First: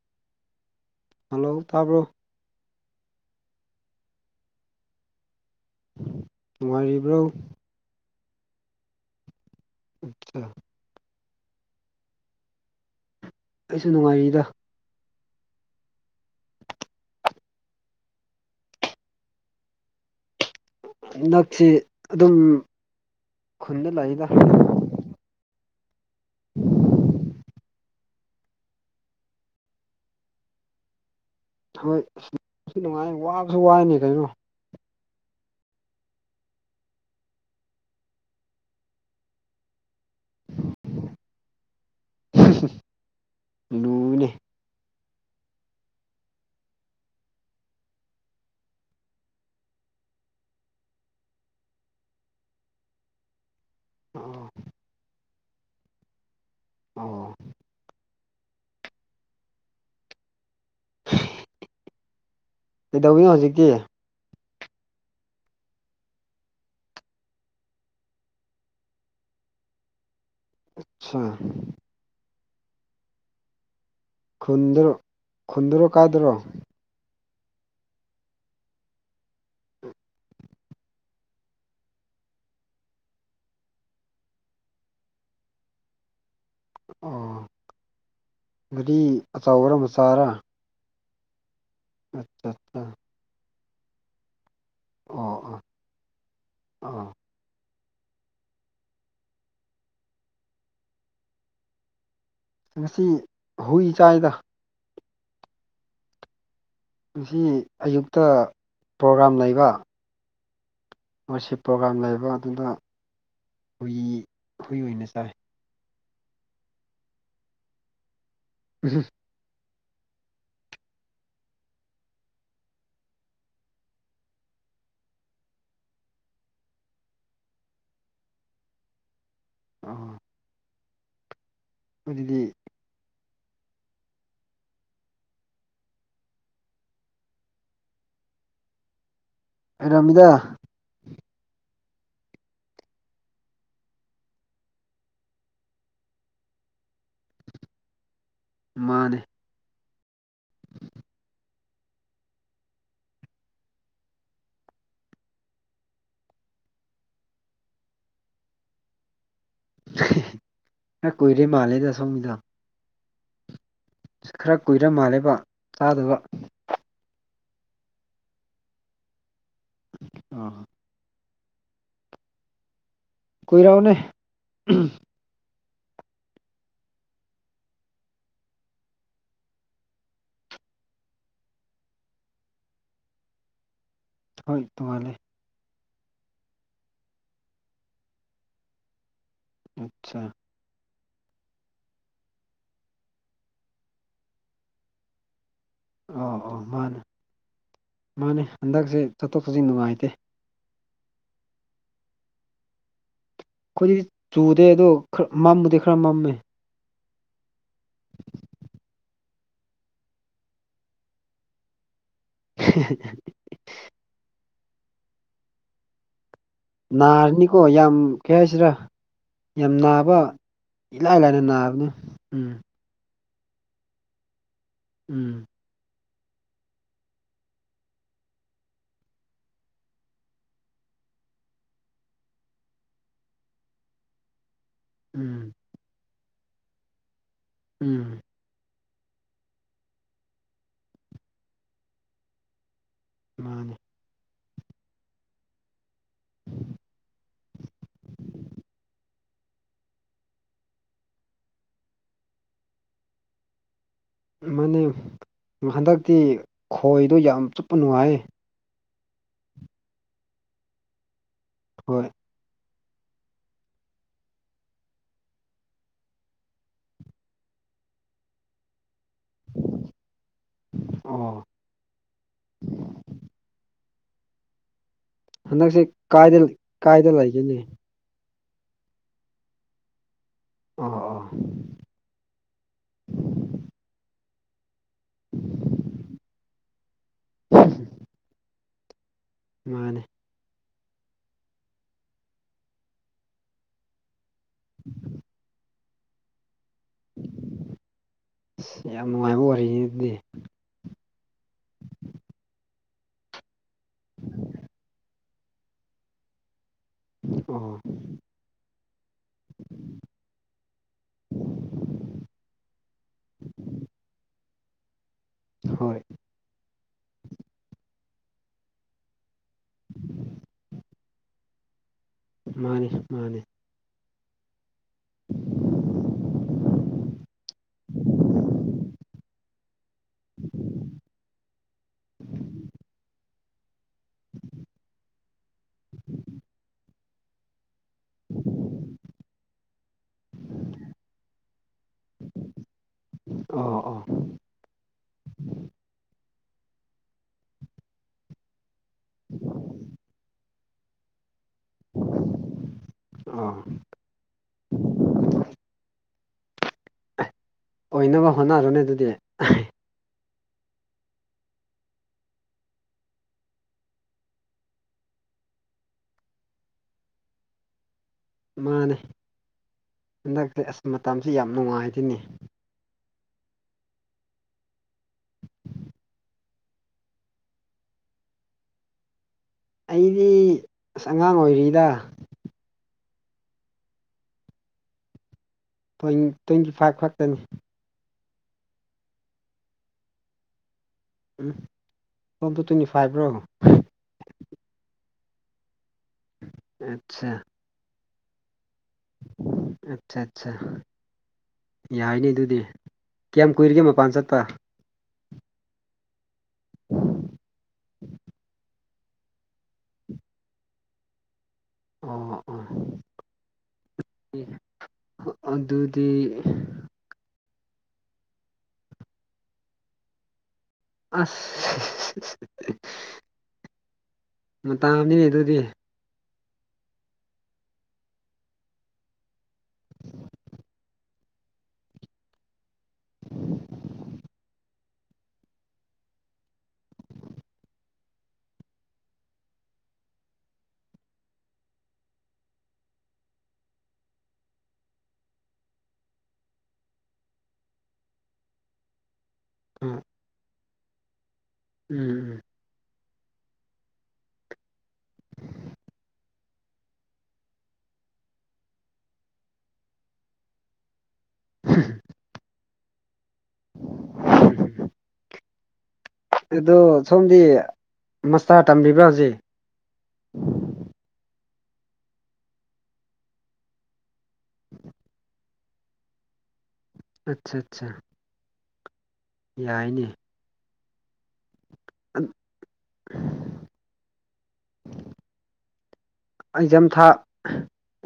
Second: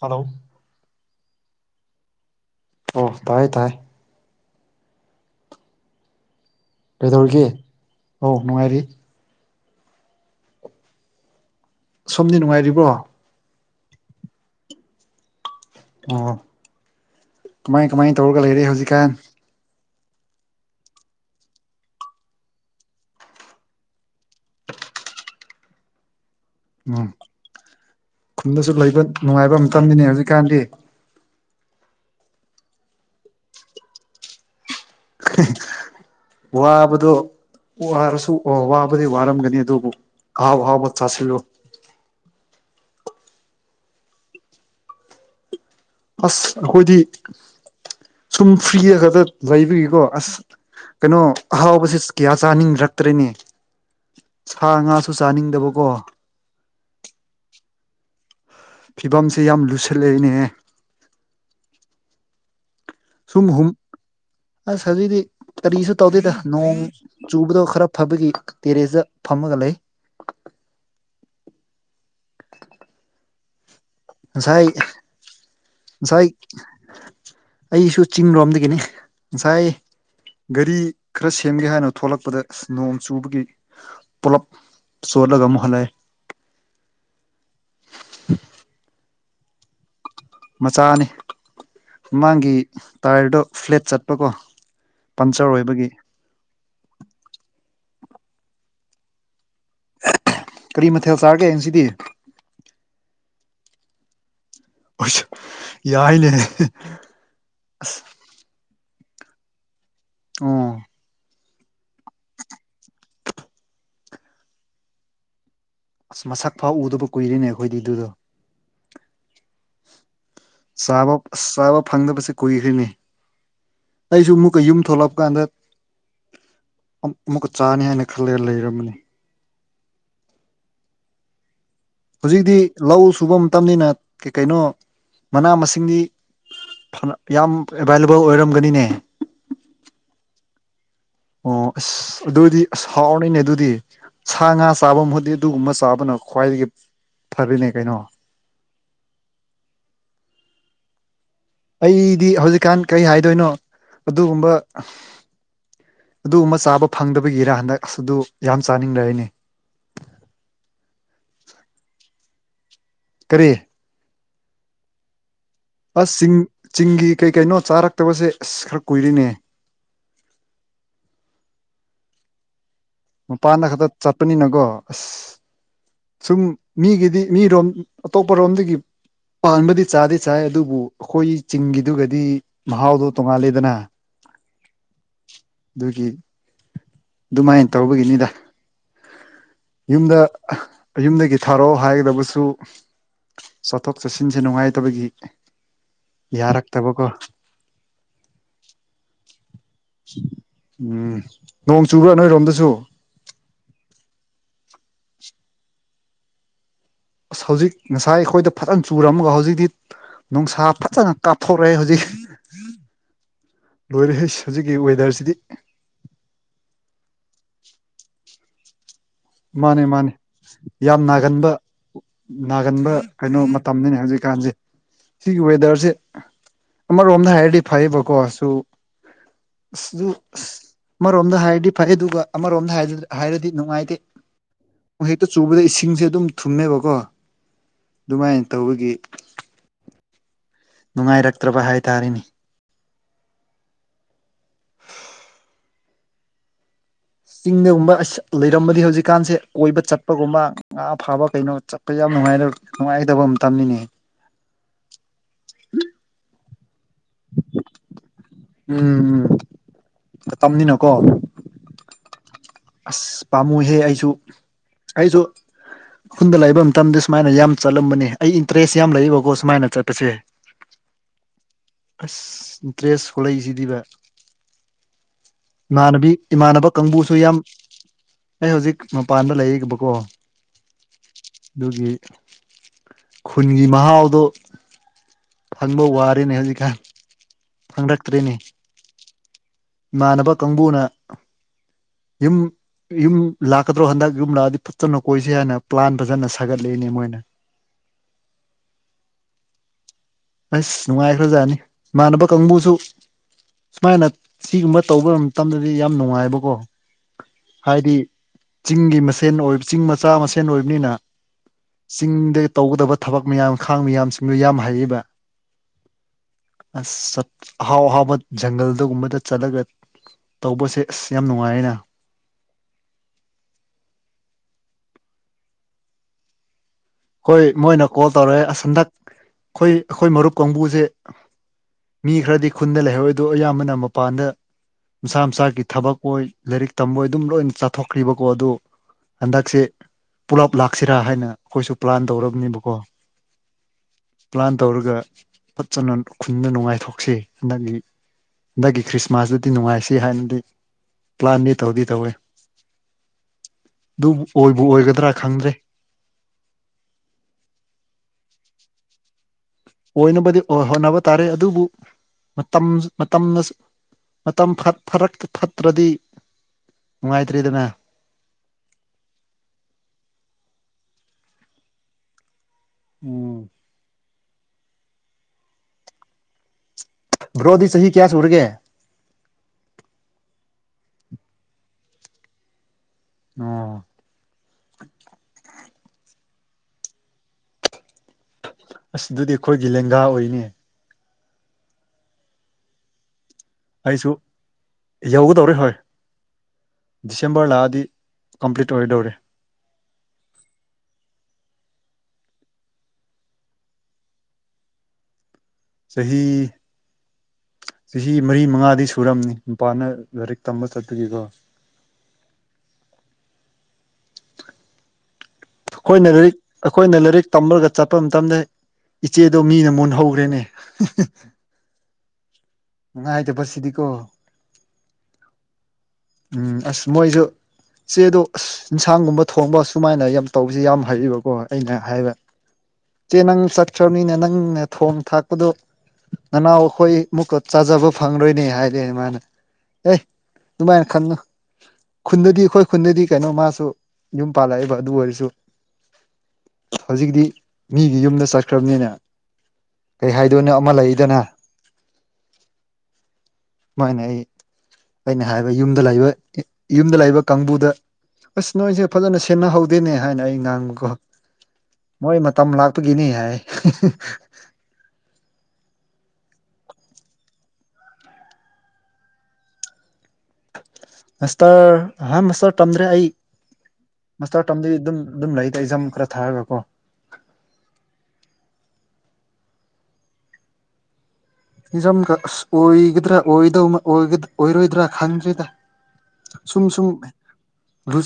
hello hello ꯇꯥꯕ꯭ꯔꯣ ꯑꯣ ꯇꯥꯏ ꯇꯥꯏ ꯅꯨꯡꯉꯥꯏꯔꯤꯕ꯭ꯔꯣ ꯀꯩꯗꯧꯔꯤꯒꯦ ꯑꯧ ꯅꯨꯡꯉꯥꯏꯔꯤ ꯑꯆꯥ ꯁꯣꯝꯗꯤ ꯅꯨꯡꯉꯥꯏꯔꯤꯕ꯭ꯔꯣ ꯑꯩꯁꯨ ꯅꯨꯡꯉꯥꯏꯔꯤꯗ ꯑꯣ ꯀꯃꯥꯏ ꯀꯃꯥꯏ ꯇꯧꯔꯒ ꯂꯩꯔꯦ ꯍꯧꯖꯤꯛꯀꯥꯟ ꯉꯛꯁꯤ ꯑꯗꯨꯝ ꯈꯨꯟꯗ ꯂꯩꯗꯥ [inaudible] ꯎꯝ ꯈꯨꯝꯗꯁꯨ ꯂꯩꯕ ꯅꯨꯡꯉꯥꯏꯕꯔꯣ ꯃꯤꯐꯝꯅꯤꯅꯦ ꯍꯧꯖꯤꯛꯀꯥꯟꯗꯤ ꯍꯣꯏꯁꯨ ꯅꯨꯡꯉꯥꯏ ꯋꯥꯕꯁꯨ ꯋꯥꯏꯅꯤ ꯀꯩꯅꯣ ꯋꯥꯕꯗꯣ ꯋꯥꯔꯁꯨ ꯋꯥꯕꯗꯤ ꯋꯥꯔꯝꯒꯅꯤ ꯑꯗꯨꯕꯨ ꯑꯥꯎ ꯍꯥꯎꯕ ꯆꯥꯁꯤꯜꯂꯨ [unintelligible] ꯑꯁ ꯑꯩꯈꯣꯏꯗꯤ ꯁꯨꯝ ꯐ꯭ꯔꯤ ꯑꯒꯗ ꯂꯩꯕꯤꯒꯀꯣ ꯑꯁ ꯀꯩꯅꯣ ꯑꯍꯥꯎꯕꯁꯤ ꯀꯌꯥ ꯆꯥꯅꯤꯡꯗꯔꯛꯇ꯭ꯔꯦꯅꯦ ꯑꯣ ꯁꯥ ꯉꯥꯁꯨ ꯆꯥꯅꯤꯡꯗꯕꯀꯣ ꯑ ꯐꯤꯕꯝꯁꯦ ꯌꯥꯝ ꯂꯨꯁꯜꯂꯦꯅꯦꯍꯦ [inaudible] ꯀꯩꯗꯧꯋꯤꯅꯣ ꯁꯨꯝ ꯍꯧꯖꯤꯛꯇꯤ ꯍꯨꯝ ꯑꯁ ꯍꯧꯖꯤꯛꯗꯤ ꯀꯔꯤꯁꯨ ꯇꯧꯗꯦꯗ ꯅꯣꯡ ꯆꯨꯕꯗꯣ ꯈꯔ ꯐꯕꯒꯤ ꯇꯦꯔꯦꯖꯇ ꯐꯝꯃꯒ ꯂꯩ ꯁꯦ ꯉꯁꯥꯏ ꯈꯨꯟꯗꯔꯣ ꯈꯨꯟꯗꯔꯣ ꯉꯁꯥꯏ ꯀꯥꯏꯗꯔꯣ ꯑꯩꯁꯨ ꯆꯤꯡ ꯂꯣꯝꯗꯒꯤꯅꯤ ꯉꯁꯥꯏ ꯒꯥꯔꯤ ꯈꯔ ꯁꯦꯝꯒꯦ ꯍꯥꯏꯅ ꯊꯣꯛꯂꯛꯄꯗ ꯅꯣꯡ ꯆꯨꯕꯒꯤ ꯄꯨꯂꯞ ꯆꯣꯠꯂꯒ ꯃꯨꯛ ꯍꯂꯛꯑꯦ ꯑꯣ ꯒꯥꯔꯤ ꯑꯆꯧꯕꯔꯥ ꯃꯆꯥꯔꯥ ꯃꯆꯥꯅꯤ ꯑꯠꯆꯥ ꯃꯃꯥꯡꯒꯤ ꯑꯠꯆꯥ ꯇꯥꯏꯌꯔꯗꯣ ꯐ꯭ꯂꯦꯠ ꯆꯠꯄꯀꯣ ꯄꯝꯆꯔ ꯑꯣꯏꯕꯒꯤ ꯑꯥ ꯀꯔꯤ ꯃꯊꯦꯜ ꯆꯥꯔꯒꯦ ꯉꯥꯁꯤꯗꯤ ꯉꯁꯤ ꯍꯨꯏ ꯆꯥꯏꯗ ꯍꯨꯏꯁꯨ ꯌꯥꯏꯅꯦ ꯑꯍ ꯉꯁꯤ ꯑꯌꯨꯛꯇ ꯄ꯭ꯔꯣꯒꯔꯥꯝ ꯂꯩꯕ ꯑꯣ ꯃꯣꯏꯁꯤ ꯄ꯭ꯔꯣꯒꯥꯝ ꯂꯩꯕ ꯑꯗꯨꯗ ꯍꯨꯏ ꯍꯨꯏ ꯑꯣꯏꯅ ꯆꯥꯏ ꯑꯁ ꯃꯁꯛ ꯐꯥꯎ ꯎꯗꯕ ꯀꯨꯏꯔꯤꯅꯦ ꯑꯩꯈꯣꯏꯗꯤ ꯑꯗꯨꯗꯣ ꯎꯝꯍꯨꯝ ꯆꯥꯕ ꯑꯁ ꯆꯥꯕ ꯐꯪꯗꯕꯁꯦ ꯀꯨꯏꯈ꯭ꯔꯦꯅꯦ ꯑꯩꯁꯨ ꯑꯃꯨꯛꯀ ꯌꯨꯝ ꯊꯣꯛꯂꯞ ꯀꯥꯟꯗ ꯑ ꯑꯃꯨꯛꯀ ꯆꯥꯅꯤ ꯍꯥꯏꯅ ꯈꯜꯂꯒ ꯂꯩꯔꯝꯅꯤ ꯑꯥ ꯍꯧꯖꯤꯛꯇꯤ ꯂꯧ ꯁꯨꯕ ꯃꯇꯝꯅꯤꯅ ꯀꯩ ꯀꯩꯅꯣ ꯃꯅꯥ ꯃꯁꯤꯡꯗꯤ ꯐꯥꯅꯥ ꯌꯥꯝ ꯑꯦꯚꯥꯏꯂꯦꯕꯜ ꯑꯣꯏꯔꯝꯒꯅꯤꯅꯦ ꯑꯦ ꯔꯥꯃꯤꯗꯥ ꯑꯣ ꯑꯁ ꯑꯗꯨꯗꯤ ꯑꯁ ꯍꯥꯎꯔꯅꯤꯅꯦ ꯑꯗꯨꯗꯤ ꯁꯥ ꯉꯥ ꯆꯥꯕ ꯃꯍꯨꯠꯇꯤ ꯑꯗꯨꯒꯨꯝꯕ ꯆꯥꯕꯅ ꯈ꯭ꯋꯥꯏꯗꯒꯤ ꯐꯔꯤꯅꯦ ꯀꯩꯅꯣ ꯃꯥꯅꯦ [inaudible] ꯑꯩꯒꯤꯗꯤ ꯍꯧꯖꯤꯛꯀꯥꯟ ꯀꯔꯤ ꯍꯥꯏꯗꯣꯏꯅꯣ ꯑꯗꯨꯒꯨꯝꯕ ꯑꯗꯨꯒꯨꯝꯕ ꯆꯥꯕ ꯐꯪꯗꯕꯒꯤꯔ ꯍꯟꯗꯛ ꯑꯁ ꯑꯗꯨ ꯌꯥꯝ ꯆꯥꯅꯤꯡꯂꯩꯔꯦꯅꯦ ꯈꯔꯥ ꯀꯨꯏꯔꯦ ꯃꯥꯂꯦꯅꯦ ꯁꯣꯃꯤꯗꯣ ꯀꯔꯤ ꯑꯁ ꯈꯔ ꯀꯨꯏꯔ ꯃꯥꯜꯂꯦꯀꯣ ꯑꯁ ꯆꯤꯡ ꯆꯤꯡꯒꯤ ꯀꯩ ꯀꯩꯅꯣ ꯆꯥꯔꯛꯇꯕꯁꯦ ꯑꯁ ꯈꯔ ꯀꯨꯏꯔꯤꯅꯦ ꯑ ꯃꯄꯥꯟꯗ ꯈꯛꯇ ꯀꯨꯏꯔꯕꯅꯦ ꯆꯠꯄꯅꯤꯅꯀꯣ ꯑꯁ ꯁꯨꯝ ꯃꯤꯒꯤꯗꯤ ꯃꯤꯔꯣꯝ ꯑꯇꯣꯞꯄꯔꯣꯝꯗꯒꯤ ꯄꯥꯟꯕꯗꯤ ꯆꯥꯗꯤ ꯆꯥꯏꯌꯦ ꯑꯗꯨꯕꯨ ꯑꯩꯈꯣꯏ ꯆꯤꯡꯒꯤꯗꯨꯒꯗꯤ ꯃꯍꯥꯎꯗꯨ ꯇꯣꯡꯉꯥꯂꯦꯗꯅ ꯍꯣꯏ ꯇꯣꯉꯂꯦ ꯑꯗꯨꯒꯤ ꯑꯗꯨꯃꯥꯏ ꯇꯧꯕꯒꯤꯅꯤꯗ ꯌꯨꯝꯗ ꯑꯠꯆꯥ ꯑ ꯌꯨꯝꯗꯒꯤ ꯊꯥꯔꯛꯑꯣ ꯍꯥꯏꯒꯗꯕꯁꯨ ꯆꯠꯊꯣꯛ ꯆꯠꯁꯤꯟꯁꯦ ꯅꯨꯡꯉꯥꯏꯇꯕꯒꯤ ꯑꯣ ꯑꯣ ꯃꯥꯅꯦ ꯌꯥꯔꯛꯇꯕꯀꯣ ꯃꯥꯅꯦ ꯍꯟꯗꯛꯁꯦ ꯆꯠꯊꯣꯛ ꯆꯠꯁꯤꯟ ꯅꯨꯡꯉꯥꯏ ꯎꯝ ꯅꯣꯡ ꯆꯨꯕꯔꯥ ꯅꯣꯏꯔꯣꯝꯗꯁꯨ ꯑꯩꯈꯣꯏꯒꯤ ꯆꯨꯗꯦ ꯑꯗꯣ ꯈꯔ ꯃꯝꯕꯗꯤ ꯈꯔ ꯃꯝꯃꯦ ꯑꯁ ꯍꯧꯖꯤꯛ ꯉꯁꯥꯏ ꯑꯩꯈꯣꯏꯗ ꯐꯖꯅ ꯆꯨꯔꯝꯃꯒ ꯍꯧꯖꯤꯛꯇꯤ ꯄꯍ ꯅꯨꯡꯁꯥ ꯐꯖꯅ ꯀꯥꯞꯊꯣꯔꯛꯑꯦ ꯍꯨꯖꯤꯛ [unintelligible] ꯂꯣꯏꯔꯦ ꯍꯧꯖꯤꯛꯀꯤ ꯋꯦꯗꯔꯁꯤꯗꯤ ꯅꯅꯥꯍꯔꯅꯤꯀꯣ ꯌꯥꯝ ꯀꯌꯥ ꯍꯥꯏꯁꯤꯔ ꯃꯥꯅꯦ ꯃꯥꯅꯦ ꯌꯥꯝ ꯏꯂꯥꯏ ꯂꯥꯏꯅ ꯅꯥꯒꯟꯕ ꯅꯥꯕꯅꯦ ꯎꯝ ꯅꯥꯒꯟꯕ ꯀꯩꯅꯣ ꯃꯇꯝꯅꯤꯅꯦ ꯍꯧꯖꯤꯛꯀꯥꯟꯁꯦ ꯁꯤꯒꯤ ꯎꯝ ꯋꯦꯗꯔꯁꯦ ꯑꯃ ꯔꯣꯝꯙꯥꯏꯗꯤ ꯐꯥꯏꯕ ꯀꯣ ꯑꯁꯨꯣ ꯑ ꯑꯃꯔꯣꯝꯗ ꯍꯥꯏꯔꯗꯤ ꯐꯩ ꯑꯗꯨꯒ ꯑꯃꯔꯣꯝꯗ ꯍꯥꯏꯔꯗꯤ ꯅꯨꯡꯉꯥꯏꯇꯦ ꯅ ꯍꯦꯛꯇ ꯎꯝ ꯆꯨꯕꯗ ꯏꯁꯤꯡꯁꯦ ꯑꯗꯨꯝ ꯊꯨꯝꯃꯦꯕꯀꯣ ꯎꯝ ꯑꯗꯨꯃꯥꯏꯅ ꯇꯧꯕꯒꯤ ꯅꯨꯡꯉꯥꯏꯔꯛꯇ꯭ꯔꯕ ꯍꯥꯏꯇꯥꯔꯦꯅꯤ ꯃꯥꯅꯦ ꯆꯤꯡꯗꯒꯨꯝꯕ ꯑꯁ ꯂꯩꯔꯝꯕꯗꯤ ꯍꯧꯖꯤꯛ ꯀꯥꯟꯁꯦ ꯀꯣꯏꯕ ꯆꯠꯄꯒꯨꯝꯕ ꯉꯥ ꯐꯥꯕ ꯀꯩꯅꯣ ꯆꯠꯄ ꯌꯥꯝ ꯅꯨꯡꯉꯥꯢꯗ ꯅꯨꯡꯉꯥꯏꯒꯗꯕ ꯃꯇꯝꯅꯤꯅꯦ ꯃꯅꯦ ꯍꯟꯗꯛꯇꯤ ꯈꯣꯏꯗꯣ ꯌꯥꯝ ꯆꯨꯞꯄ ꯅꯨꯡꯉꯥꯏꯌꯦ ꯎꯝꯎꯝ ꯈꯇꯝꯅꯤꯅꯀꯣ ꯍꯣꯏ ꯑꯁ ꯄꯥꯃꯨꯍꯦ ꯑꯩꯁꯨ ꯑꯩꯁꯨ ꯈꯨꯈꯨꯟꯗ ꯂꯩꯕ ꯃꯇꯝꯗ ꯁꯨꯃꯥꯏꯅ ꯌꯥꯝ ꯆꯠꯂꯝꯕꯅꯤ ꯑꯩ ꯏꯟꯇꯔꯦꯁ ꯌꯥꯝ ꯂꯩꯕꯀꯣ ꯁꯨꯃꯥꯏꯅ ꯆꯠꯄꯁꯦ [unintelligible] ꯑꯥ ꯑꯁ ꯏꯟꯇꯔꯦꯁ ꯊꯣꯛꯂꯛꯏꯁꯤꯗꯤꯕ ꯍꯟꯗꯛꯁꯦ ꯏꯃꯥꯟꯅꯕꯤ ꯀꯥꯏꯗ ꯏꯃꯥꯟꯅꯕ ꯀꯥꯏꯗ ꯀꯥꯡꯕꯨꯁꯨ ꯌꯥꯝ ꯂꯩꯒꯅꯤ ꯑꯩ ꯍꯧꯖꯤꯛ ꯃꯄꯥꯟꯗ ꯂꯩꯔꯤꯕꯈꯤꯕꯀꯣ ꯑꯣ ꯑꯣ ꯑꯗꯨꯒꯤ ꯈꯨꯟꯒꯤ ꯃꯍꯥꯎꯗꯣ ꯐꯪꯕ ꯋꯥꯔꯦꯅꯦ ꯍꯧꯖꯤꯛꯀꯥꯟ ꯈꯪꯪꯂꯛꯇ꯭ꯔꯤꯅꯤ ꯃꯥꯅꯦ ꯏꯃꯥꯟꯅꯕ ꯀꯥꯡꯕꯨꯅ ꯌꯨꯝ ꯌꯨꯝ ꯂꯥꯛꯀꯗ꯭ꯔꯣ ꯍꯟꯗꯛ ꯌꯨꯝ ꯂꯥꯛꯑꯗꯤ ꯐꯖꯅ ꯀꯣꯏꯁꯤ ꯍꯥꯏꯅ ꯄ꯭ꯂꯥꯟ ꯐꯖꯅ ꯁꯥꯒꯠꯂꯛꯏꯅꯦ ꯃꯣꯏ ꯑꯁ ꯌꯥꯝ ꯅꯨꯡꯉꯥꯏꯕ ꯋꯥꯔꯤꯗꯤ ꯑꯁ ꯅꯨꯡꯉꯥꯏꯈ꯭ꯔꯖꯥꯠꯅꯤ ꯏꯃꯥꯟꯅꯕ ꯀꯥꯡꯕꯨꯁꯨ ꯁꯨꯃꯥꯏꯅ ꯁꯤꯒꯨꯝꯕ ꯇꯧꯕ ꯃꯇꯝꯗꯗꯤ ꯌꯥꯝ ꯅꯨꯡꯉꯥꯏꯕꯀꯣ ꯑꯣ ꯍꯥꯏꯗꯤ ꯆꯤꯡꯒꯤ ꯃꯁꯦꯟ ꯑꯣꯏꯕ ꯆꯤꯡ ꯃꯆꯥ ꯃꯁꯦꯟ ꯑꯣꯏꯕꯅꯤꯅ ꯆꯤꯡꯗ ꯇꯧꯒꯗꯕ ꯊꯕꯛ ꯃꯌꯥꯝ ꯈꯥꯡ ꯃꯌꯥꯝꯁꯤꯡꯗꯨꯣ ꯌꯥꯝ ꯍꯩꯕ ꯍꯣꯏ ꯑꯁ ꯆꯠ ꯑꯍꯥꯎ ꯑꯍꯥꯎꯕ ꯖꯪꯒꯜꯗꯒꯨꯝꯕꯗ ꯆꯠꯂꯒ ꯇꯧꯕꯁꯦ ꯑꯁ ꯌꯥꯝ ꯅꯨꯡꯉꯥꯏꯌꯦꯅ ꯃꯥꯅꯤ ꯃꯥꯅꯦ [unintelligible] ꯍꯣꯏ ꯃꯣꯏꯅ ꯀꯣꯜ ꯇꯧꯔꯛꯑꯦ ꯑ ꯍꯟꯗꯛ ꯑꯩꯈꯣꯏ ꯑꯩꯈꯣꯏ ꯃꯔꯨꯞ ꯀꯥꯡꯕꯨꯁꯦ ꯃꯤ ꯈꯔꯗꯤ ꯈꯨꯟꯗ ꯂꯩꯍꯧꯋꯗ ꯑꯌꯥꯝꯕꯅ ꯑꯃ ꯃꯄꯥꯟꯗ ꯃꯁꯥ ꯃꯁꯥꯒꯤ ꯊꯕꯛ ꯑꯣꯏ ꯂꯥꯏꯔꯤꯛ ꯇꯝꯝꯕꯣꯏ ꯑꯗꯨꯝ ꯂꯣꯏꯅ ꯆꯠ ꯊꯣꯛꯈ꯭ꯔꯤꯕꯀꯣ ꯑꯗꯨ ꯍꯟꯗꯛꯁꯦ ꯄꯨꯂꯞ ꯂꯥꯛꯁꯤꯔꯥ ꯍꯥꯏꯅ ꯑꯩꯈꯣꯏꯁꯨ ꯄ꯭ꯂꯥꯟ ꯇꯧꯔꯕꯅꯦꯕꯀꯣ ꯑꯣ ꯑꯣ ꯄ꯭ꯂꯥꯟ ꯇꯧꯔꯒ ꯐꯖꯅ ꯈꯨꯗ ꯅꯨꯡꯉꯥꯏꯊꯣꯛꯁꯤ ꯍꯟꯗꯛꯀꯤ ꯍꯟꯗꯛꯀꯤ ꯈ꯭ꯔꯤꯁꯃꯥꯁꯇꯗꯤ ꯅꯨꯡꯉꯥꯏꯁꯤ ꯍꯥꯏꯅꯗꯤ ꯄ꯭ꯂꯥꯟꯗꯤ ꯇꯧꯗꯤ ꯇꯧꯋꯦ ꯑꯣ ꯑꯗꯨꯕꯨ ꯑꯣꯏꯕꯨ ꯑꯣꯏꯒꯗ꯭ꯔꯥ ꯈꯪꯗ꯭ꯔꯦ ꯑꯣꯏꯅꯕ ꯍꯣꯠꯅꯔꯅꯦ ꯑꯗꯨꯗꯤ ꯑꯣꯏꯅꯕꯗꯤ ꯍꯣꯠꯅꯕ ꯇꯥꯔꯦ ꯑꯗꯨꯕꯨ ꯃꯇꯝ ꯃꯇꯝꯅ ꯃꯇꯝ ꯐꯔꯛꯇ ꯐꯠꯇ꯭ꯔꯗꯤ ꯅꯨꯡꯉꯥꯏꯇ꯭ꯔꯦꯗꯅ ꯃꯥꯅꯦ ꯍꯟꯗꯛꯇꯤ ꯑꯁ ꯃꯇꯝꯁꯤ ꯌꯥꯝ ꯅꯨꯡꯉꯥꯏꯇꯣꯏꯅꯦ ꯎꯝ ꯕ꯭ꯔꯣꯗꯤ ꯆꯍꯤꯍꯤ ꯀꯌꯥ ꯁꯨꯔꯒꯦ ꯑꯩꯗꯤ ꯑꯁ ꯑꯉꯥꯡ ꯑꯣꯏꯔꯤꯗ ꯑꯣ ꯇ꯭ꯋꯦꯟꯇꯤ ꯐꯥꯏꯚ ꯈꯛꯇꯅꯤ ꯑꯁꯤ ꯑꯗꯨꯗꯤ ꯑꯩꯈꯣꯏꯒꯤ ꯂꯦꯡꯒꯥ ꯑꯣꯏꯅꯤ ꯎꯝ ꯐꯣꯕꯨ ꯇ꯭ꯋꯦꯟꯇꯤ ꯐꯥꯏꯕ꯭ꯔꯣ ꯑꯩꯁꯨ ꯌꯧꯒꯗꯧꯔꯦ ꯍꯣꯏ ꯑꯠꯆꯥ ꯗꯤꯁꯦꯝꯕꯔ ꯂꯥꯛꯑꯗꯤ ꯀꯝꯄ꯭ꯂꯂꯤꯠ ꯑꯣꯏꯔ ꯗꯧꯔꯦ ꯑꯆꯥ ꯑꯠꯆꯥ ꯌꯥꯏꯅꯤ ꯑꯗꯨꯗꯤ ꯀꯌꯥꯝ ꯀꯨꯏꯔꯒꯦ ꯃꯄꯥꯟ ꯆꯠꯄ ꯆꯍꯤ ꯆꯍꯤ ꯃꯔꯤ ꯃꯉꯥꯗꯤ ꯁꯨꯔꯝꯅꯤ ꯅꯨꯄꯥꯅ ꯂꯥꯏꯔꯤꯛ ꯇꯝꯕ ꯆꯠꯄꯒꯤꯀꯣ ꯑꯣ ꯑꯣ ꯑꯗꯨ ꯑꯗꯨ ꯑꯩꯈꯣꯏꯅꯗꯤ ꯑꯩꯈꯣꯏꯅ ꯂꯥꯏꯔꯤꯛ ꯇꯝꯃꯒ ꯆꯠꯄ ꯃꯇꯝꯗ ꯏꯆꯦꯗꯣ ꯃꯤꯅ ꯃꯨꯟ ꯍꯧꯧꯈ꯭ꯔꯦꯅꯦ ꯑꯁ ꯅꯨꯡꯉꯥꯏꯇꯕ ꯁꯤꯗꯤꯀꯣ ꯃꯇꯥꯅꯤꯅꯦ ꯑꯗꯨꯗꯤ ꯎꯝ ꯑꯁ ꯃꯣꯏꯁꯨ ꯆꯦꯗꯣ ꯑꯁ ꯏꯟꯁꯥꯡꯒꯨꯝꯕ ꯊꯣꯡꯕ ꯁꯨꯃꯥꯏꯅ ꯌꯥꯝ ꯇꯧꯕꯁꯤ ꯌꯥꯝ ꯍꯩꯕꯀꯣ ꯑꯩꯅ ꯍꯥꯏꯕ ꯆꯦ ꯅꯪ ꯆꯠꯈ꯭ꯔꯕꯅꯤꯅꯦ ꯅꯪꯅꯦ ꯊꯣꯡ ꯊꯥꯛꯄꯗꯣ ꯅꯅꯥꯎ ꯑꯩꯈꯣꯏ ꯑꯃꯨꯛꯀ ꯆꯥꯖꯕ ꯐꯪꯂꯔꯣꯏꯅꯦ ꯍꯥꯏꯔꯑ ꯃꯥꯅ ꯑꯦ ꯑꯗꯨꯃꯥꯏꯅ ꯈꯟꯅꯂꯨ ꯈꯨꯟꯗꯗꯤ ꯑꯩꯈꯣꯏ ꯈꯨꯟꯗꯗꯤ ꯀꯩꯅꯣ ꯃꯥꯁꯨ ꯌꯨꯝ ꯄꯥꯜꯂꯛꯑꯦꯕ ꯑꯗꯨ ꯑꯣꯏꯔꯁꯨ ꯍꯧꯖꯤꯛꯇꯤ ꯃꯤꯒꯤ ꯌꯨꯝꯗ ꯆꯠꯈ꯭ꯔꯕꯅꯤꯅ ꯎꯝ ꯀꯩ ꯍꯥꯏꯗꯣꯏꯅꯣ ꯑꯃ ꯂꯩꯗꯅ ꯎꯝ ꯎꯝ ꯃꯥꯏꯅ ꯑꯩ ꯑꯩꯅ ꯍꯥꯏꯕ ꯌꯨꯝꯗ ꯂꯩꯕ ꯌꯨꯝꯗ ꯂꯩꯕ ꯀꯥꯡꯕꯨꯗ ꯑꯁ ꯅꯣꯏꯁꯦ ꯐꯖꯅ ꯁꯦꯟꯅꯍꯧꯗꯦꯅꯦ ꯍꯥꯏꯅ ꯑꯩ ꯉꯥꯡꯕꯀꯣ [unintelligible] ꯍꯣꯏ ꯃꯇꯝ ꯂꯥꯛꯄꯒꯤꯅꯤ ꯍꯥꯏ ꯑꯗꯣ ꯁꯣꯝꯗꯤ ꯃꯁꯇꯥ ꯇꯝꯕꯤꯕ꯭ꯔꯥ ꯍꯧꯖꯤꯛ ꯃꯥꯁꯇꯔ ꯑꯍꯥꯟ ꯃꯁꯇꯔ ꯇꯝꯗ꯭ꯔꯦ ꯑꯩ ꯃꯁ ꯇꯝꯗꯤ ꯑꯗꯨꯝ ꯑꯗꯨꯝ ꯂꯩꯇ ꯑꯦꯛꯖꯥꯝ ꯈꯔ ꯊꯥꯑꯒ ꯀꯣ ꯑꯆꯥ ꯑꯆꯥꯆꯥ ꯌꯥꯏꯅꯤ ꯍꯖꯝ ꯑꯁ ꯑꯣꯏꯒꯗꯥ ꯑꯣꯏꯔꯣꯏꯗ꯭ꯔꯥ ꯈꯪꯗ꯭ꯔꯤꯗ ꯁꯨꯝ ꯑꯦꯛꯖꯥꯝ ꯁꯨꯝ ꯊꯥ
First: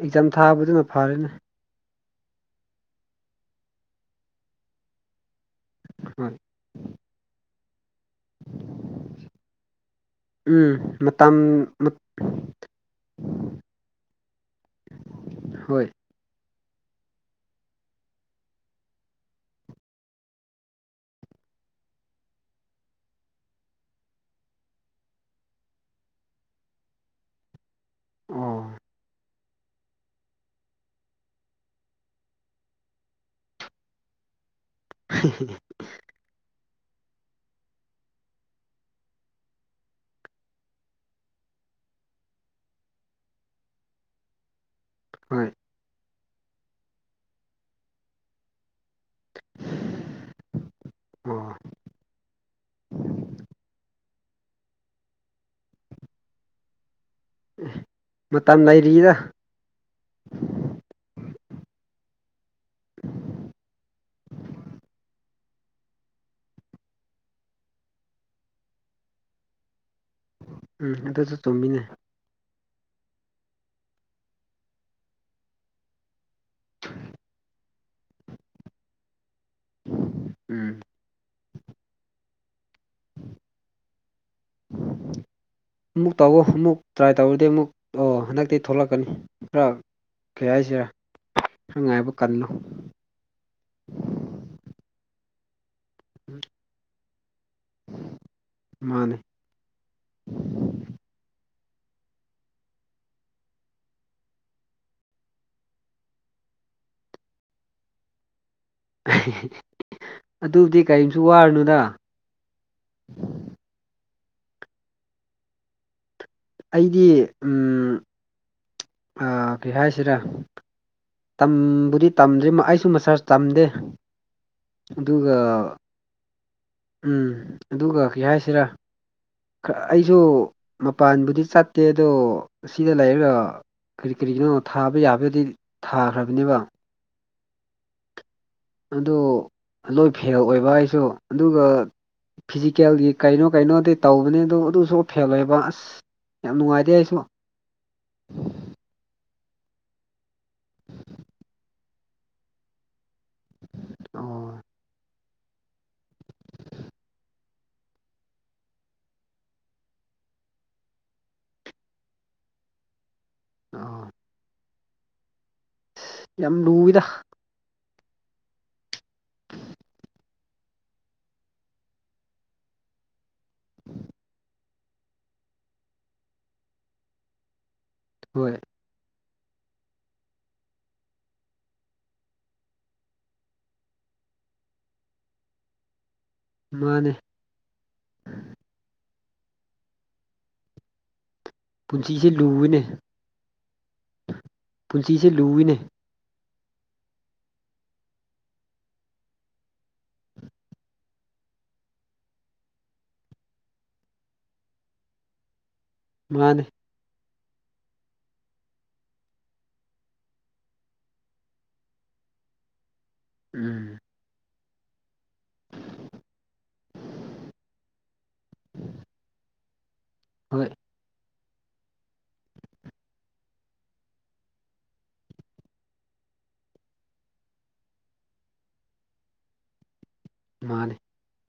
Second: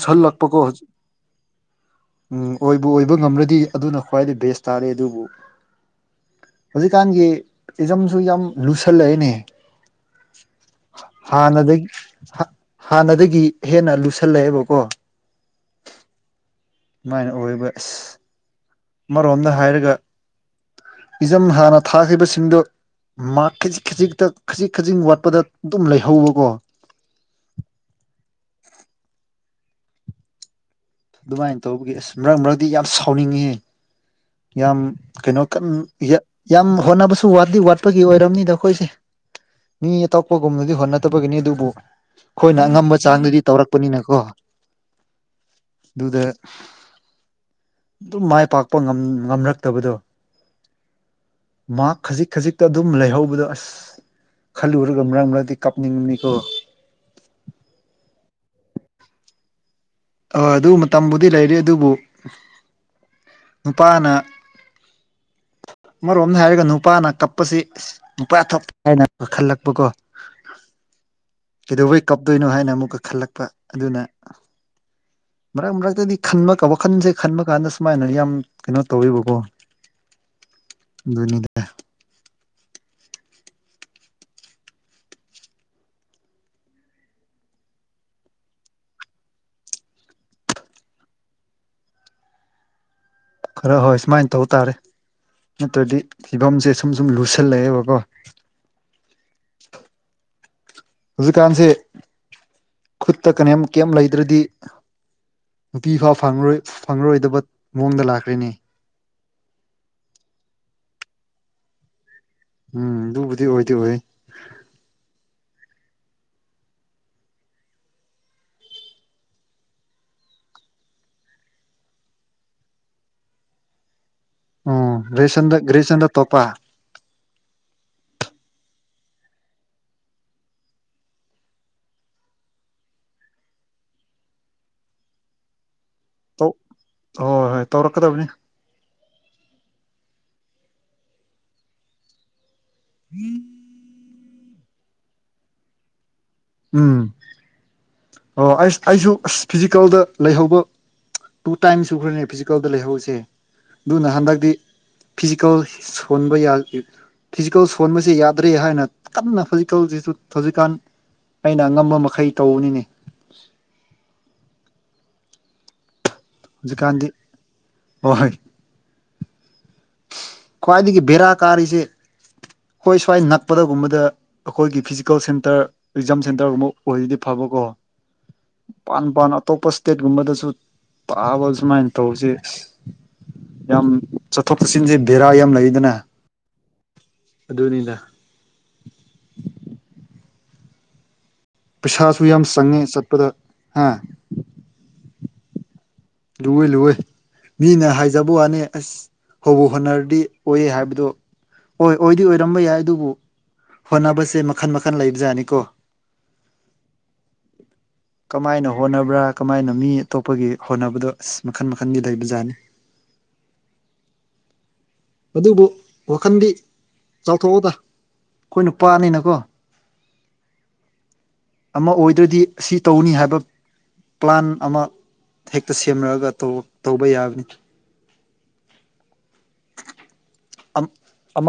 ꯑꯦꯛꯖꯥꯝ ꯀꯣ ꯊꯥꯕꯗꯨꯅ ꯍꯧꯖꯤꯛ ꯐꯔꯦꯅꯦ ꯎꯝ ꯑꯣꯏꯕꯨ ꯑꯣꯏꯕ ꯉꯝ꯭ꯔꯗꯤ ꯑꯗꯨꯅ ꯈ꯭ꯋꯥꯏꯗꯒꯤ ꯕꯦꯁ ꯇꯥꯔꯦ ꯑꯗꯨꯕꯨ ꯍꯣꯏ ꯍꯧꯖꯤꯛꯀꯥꯟꯒꯤ ꯏꯖꯝꯁꯨ ꯌꯥꯝ ꯂꯨꯁꯜꯂꯛꯦꯅꯦ ꯎꯝ ꯃ ꯍꯥꯟꯅꯗꯒꯤ ꯍꯥꯟꯅꯗꯒꯤ ꯍꯦꯟꯅ ꯂꯨꯁꯜꯂꯛꯑꯦꯕꯀꯣ ꯍꯣꯏ ꯃꯥꯥꯏꯅ ꯑꯣꯏꯕ ꯑ ꯑꯃꯔꯣꯝꯗ ꯍꯥꯏꯔꯒ ꯏꯖꯝ ꯍꯥꯟꯅ ꯊꯥꯈ꯭ꯈꯤꯕꯁꯤꯡꯗꯨ ꯃꯥ ꯈꯖꯤꯛ ꯈꯖꯤꯛꯇ ꯈꯖꯤꯛ ꯈꯖꯤꯛ ꯋꯥꯠꯄꯗ ꯑꯗꯨꯝ ꯂꯩꯍꯧꯕꯀꯣ ꯑꯣ ꯑꯗꯨꯃꯥꯏꯅ ꯇꯧꯕꯒꯤ ꯑꯁ ꯃꯔꯛ ꯃꯔꯛꯇꯗꯤ ꯌꯥꯝ ꯁꯥꯎꯅꯤꯡꯉꯤ ꯌꯥꯝ ꯀꯩꯅꯣ ꯌꯥꯝ ꯍꯣꯠꯅꯕꯁꯨ ꯋꯥꯗꯤ ꯋꯥꯠꯄꯒꯤ ꯑꯣꯏꯔꯕꯅꯤꯗ ꯑꯩꯈꯣꯏꯁꯦ ꯃꯤ ꯑꯇꯣꯞꯄꯒꯨꯝꯅꯗꯤ ꯍꯣꯠꯅꯗꯕꯒꯤꯅꯤ ꯑꯗꯨꯕꯨ ꯑꯩꯈꯣꯏꯅ ꯑꯉꯝꯕ ꯆꯥꯡꯗꯗꯤ ꯇꯧꯔꯛꯄꯅꯤꯅꯀꯣ ꯍꯣꯏ ꯑꯗꯨꯗ ꯑꯗꯨꯝ ꯃꯥꯏ ꯄꯥꯛꯄ ꯉꯝ ꯉꯝꯔꯛꯇꯕꯗꯣ ꯑꯣ ꯃ ꯈꯖꯤꯛ ꯈꯖꯤꯛꯇ ꯑꯗꯨꯝ ꯂꯩꯍꯧꯕꯗꯣ ꯑꯁ ꯈꯜꯂꯨꯔꯒ ꯃꯔꯛ ꯃꯔꯗꯤ ꯀꯥꯞꯅꯤꯡꯕꯅꯤꯀꯣ ꯃꯇꯝ ꯂꯩꯔꯤꯗ ꯑꯣꯏ ꯑꯗꯨ ꯃꯇꯝꯕꯨꯗꯤ ꯂꯩꯔꯤ ꯑꯗꯨꯕꯨ ꯅꯨꯄꯥꯅ ꯃꯔꯣꯝꯗ ꯍꯥꯏꯔꯒ ꯅꯨꯄꯥꯅ ꯀꯞꯄꯁꯤ ꯅꯨꯄꯥꯊꯛ ꯍꯥꯏꯅ ꯈꯜꯂꯛꯄ ꯀꯣ ꯎꯝ ꯑꯗꯨꯁꯨ ꯆꯨꯝꯃꯤꯅꯦ ꯀꯞꯇꯣꯏꯅꯣ ꯍꯥꯏꯅ ꯑꯃꯨꯛꯀ ꯈꯜꯂꯛꯄ ꯑꯗꯨꯅ ꯃꯔꯛ ꯃꯔꯛꯇꯗꯤ ꯈꯟꯕ ꯋꯥꯈꯜꯁꯦ ꯈꯟꯕ ꯀꯥꯟꯗ ꯁꯨꯃꯥꯏꯅ ꯌꯥꯝ ꯀꯩꯅꯣ ꯇꯧꯋꯕꯀꯣ ꯎꯝ ꯅꯤꯗ [unintelligible] ꯑꯃꯨꯛ ꯇꯧꯋ ꯑꯃꯨꯛ ꯇ꯭ꯔꯥꯏ ꯇꯧꯔꯗꯤ ꯑꯃꯨꯛ ꯑꯣ ꯍꯟꯗꯛꯇꯤ ꯊꯣꯛꯂꯛꯀꯅꯤ ꯈꯔ ꯀ ꯍꯥꯏꯁꯦ ꯍꯪꯉꯥꯏꯕ ꯀꯜꯂꯨ ꯈꯔ ꯍꯣꯏ ꯁꯨꯃꯥꯏꯅ ꯇꯧ ꯇꯥꯔꯦ ꯅꯠꯇ꯭ꯔꯗꯤ ꯐꯤꯕꯝꯁꯦ ꯁꯨꯝ ꯁꯨꯝ ꯂꯨꯁꯜꯂꯛꯑꯦꯕꯀꯣ ꯃꯥꯅꯦ ꯍꯧꯖꯤꯛꯀꯥꯟꯁꯦ ꯈꯨꯠꯇ ꯀꯅꯝ ꯀꯦꯝꯝ ꯂꯩꯗ꯭ꯔꯗꯤ ꯅꯨꯄꯤ ꯐꯥ ꯐꯪꯂꯉꯣꯏ ꯐꯪꯂꯉꯔꯣꯏꯗꯕ ꯃꯑꯣꯡꯗ ꯂꯥꯛꯈ꯭ꯦꯅꯦ ꯑꯗꯨꯕꯨꯗꯤ ꯀꯔꯤꯝꯁꯨ ꯋꯥꯔꯨꯅꯨꯗ ꯎꯝ ꯑꯗꯨꯕꯨꯗꯤ ꯑꯣꯏꯗꯤ ꯑꯣꯏ ꯑꯩꯗꯤ ꯀꯩ ꯍꯥꯏꯁꯤꯔꯥ ꯇꯝꯕꯨꯗꯤ ꯇꯝꯗ꯭ꯔꯤ ꯑꯩꯁꯨ ꯃꯁꯥ ꯇꯝꯗꯦ ꯎꯝ ꯑꯗꯨꯒ ꯦꯁꯟꯗꯒ꯭ꯔꯦꯁꯟ꯭ꯔ ꯇꯣꯄꯥ ꯎꯝ ꯑꯗꯨꯒ ꯀꯩ ꯍꯥꯏꯁꯤꯔꯥ ꯑꯩꯁꯨ ꯃꯄꯥꯟꯕꯨꯗꯤ ꯆꯠꯇꯦ ꯑꯗꯣ ꯁꯤꯗ ꯂꯩꯔꯒ ꯀꯔꯤ ꯀꯔꯤꯒꯤꯅꯣꯣ ꯊꯥꯕ ꯌꯥꯕꯗꯤ ꯇꯧ ꯊꯥꯈ꯭ꯔꯕꯅꯦꯕ ꯍꯣꯏ ꯍꯣꯏ ꯍꯣꯏ ꯇꯧꯔꯛꯀꯗꯕꯅꯤ ꯑꯗꯨ ꯂꯣꯏ ꯐꯦꯜ ꯑꯣꯏꯕ ꯍꯥꯏꯁꯨ ꯑꯗꯨꯒ ꯐꯤꯖꯤꯀꯦꯜꯒꯤ ꯀꯩꯅꯣ ꯀꯩꯅꯣꯗꯤ ꯇꯧꯕꯅꯦ ꯑꯗꯨꯣ ꯑꯗꯨꯁꯨ ꯐꯦꯜ ꯑꯣꯏꯕ ꯑꯁ ꯌꯥꯝ ꯅꯨꯡꯉꯥꯏꯇꯦ ꯎꯝ ꯑꯩꯁꯨ ꯑꯣ ꯑꯩꯁ ꯑꯩꯁꯨ ꯑꯁ ꯐꯤꯖꯤꯀꯦꯜꯗ ꯂꯩꯍꯧꯕ ꯇꯨ ꯇꯥꯏꯝꯁꯨ ꯈꯔꯅꯦ ꯀꯜꯗ ꯂꯩꯍꯧꯁꯦ ꯑꯗꯨꯅ ꯍꯟꯗꯛꯇꯤ ꯑꯣ ꯐꯤꯖꯤꯀꯦꯜ ꯁꯣꯟꯕ ꯌꯥ ꯐꯤꯖꯤꯀꯦꯜ ꯁꯣꯟꯕꯕꯁꯤ ꯌꯥꯗ꯭ꯔꯦ ꯍꯥꯏꯅ ꯀꯟꯅ ꯐꯤꯖꯤꯀꯦꯜꯁꯤꯁꯨ ꯍꯧꯖꯤꯛꯀꯥꯟ ꯑꯩꯅ ꯑꯉꯝꯕ ꯃꯈꯩ ꯇꯧꯕꯅꯤꯅꯦ ꯑ ꯌꯥꯝ ꯂꯨꯏꯗ ꯍꯧꯖꯤꯛꯀꯥꯟꯗꯤ ꯍ ꯍꯣꯏ ꯈ꯭ꯋꯥꯏꯗꯒꯤ ꯕꯦꯔꯥ ꯀꯥꯔꯤꯁꯦ ꯍꯣꯏ ꯁ꯭ꯋꯥꯏ ꯅꯛꯄꯗꯒꯨꯝꯕꯗ ꯑꯩꯈꯣꯏꯒꯤ ꯐꯤꯖꯤꯀꯦꯜ ꯁꯦꯟꯇꯔ ꯑꯦꯛꯖꯥꯝ ꯁꯦꯟꯇꯔꯒꯨꯝꯕ ꯑꯣꯏꯔꯗꯤ ꯐꯕꯀꯣ ꯍꯣꯏ ꯄꯥꯟ ꯄꯥꯟ ꯑꯇꯣꯞꯄ ꯏꯁꯇꯦꯠꯀꯨꯝꯕꯗꯁꯨ ꯇꯥꯕ ꯁꯨꯃꯥꯏꯅ ꯇꯧꯁꯤꯦ ꯌꯥꯝ ꯆꯠꯊꯣꯛ ꯆꯠꯁꯤꯟꯁꯦ ꯕꯦꯔꯥ ꯌꯥꯝ ꯂꯩꯗꯅ ꯃꯥꯅꯦ ꯑꯗꯨꯅꯤꯅ ꯄꯩꯁꯥꯁꯨ ꯄꯨꯟꯁꯤꯁꯦ ꯌꯥꯝ ꯂꯨꯏꯅꯦ ꯆꯪꯉꯦ ꯆꯠꯄꯗ ꯍꯥ ꯄꯨꯟꯁꯤꯁꯦ ꯂꯨꯏꯅꯦ ꯂꯨꯏ ꯂꯨꯏ ꯃꯤꯅ ꯍꯥꯏꯖꯕ ꯋꯥꯅꯤ ꯑꯁ ꯍꯕꯨ ꯍꯣꯅꯔꯗꯤ ꯑꯣꯏꯑ ꯍꯥꯏꯕꯗꯣ ꯍꯣꯏ ꯑꯣꯏꯗꯤ ꯑꯣꯏꯔꯝꯕ ꯌꯥꯏ ꯑꯗꯨꯕꯨ ꯍꯣꯠꯅꯕꯁꯦ ꯃꯈꯟ ꯃꯈꯜ ꯂꯩꯕꯖꯥꯠꯅꯤꯀꯣ ꯃꯥꯅꯦ ꯀꯃꯥꯏꯅ ꯍꯣꯠꯅꯕ꯭ꯔꯥ ꯀꯃꯥꯏꯅ ꯃꯤ ꯑꯇꯣꯞꯄꯒꯤ ꯍꯣꯠꯅꯕꯗꯣ ꯑꯁ ꯃꯈꯟ ꯃꯈꯟꯒꯤ ꯂꯩꯕꯖꯥꯠꯅꯤ ꯎꯝ ꯑꯗꯨꯕꯨ ꯋꯥꯈꯟꯗꯤ ꯆꯥꯎꯊꯣꯛꯑꯣꯗ ꯑꯩꯈꯣꯏ ꯅꯨꯄꯥꯅꯤꯅꯀꯣ ꯍꯣꯏ ꯑꯃ ꯑꯣꯏꯗ꯭ꯔꯗꯤ ꯑꯁꯤ ꯇꯧꯅꯤ ꯍꯥꯏꯕ ꯄ꯭ꯂꯥꯟ ꯑꯃ ꯍꯦꯛꯇ ꯁꯦꯝꯅꯔꯒ ꯇꯧꯕ ꯌꯥꯕꯅꯤ ꯃꯥꯅꯦ ꯑꯃ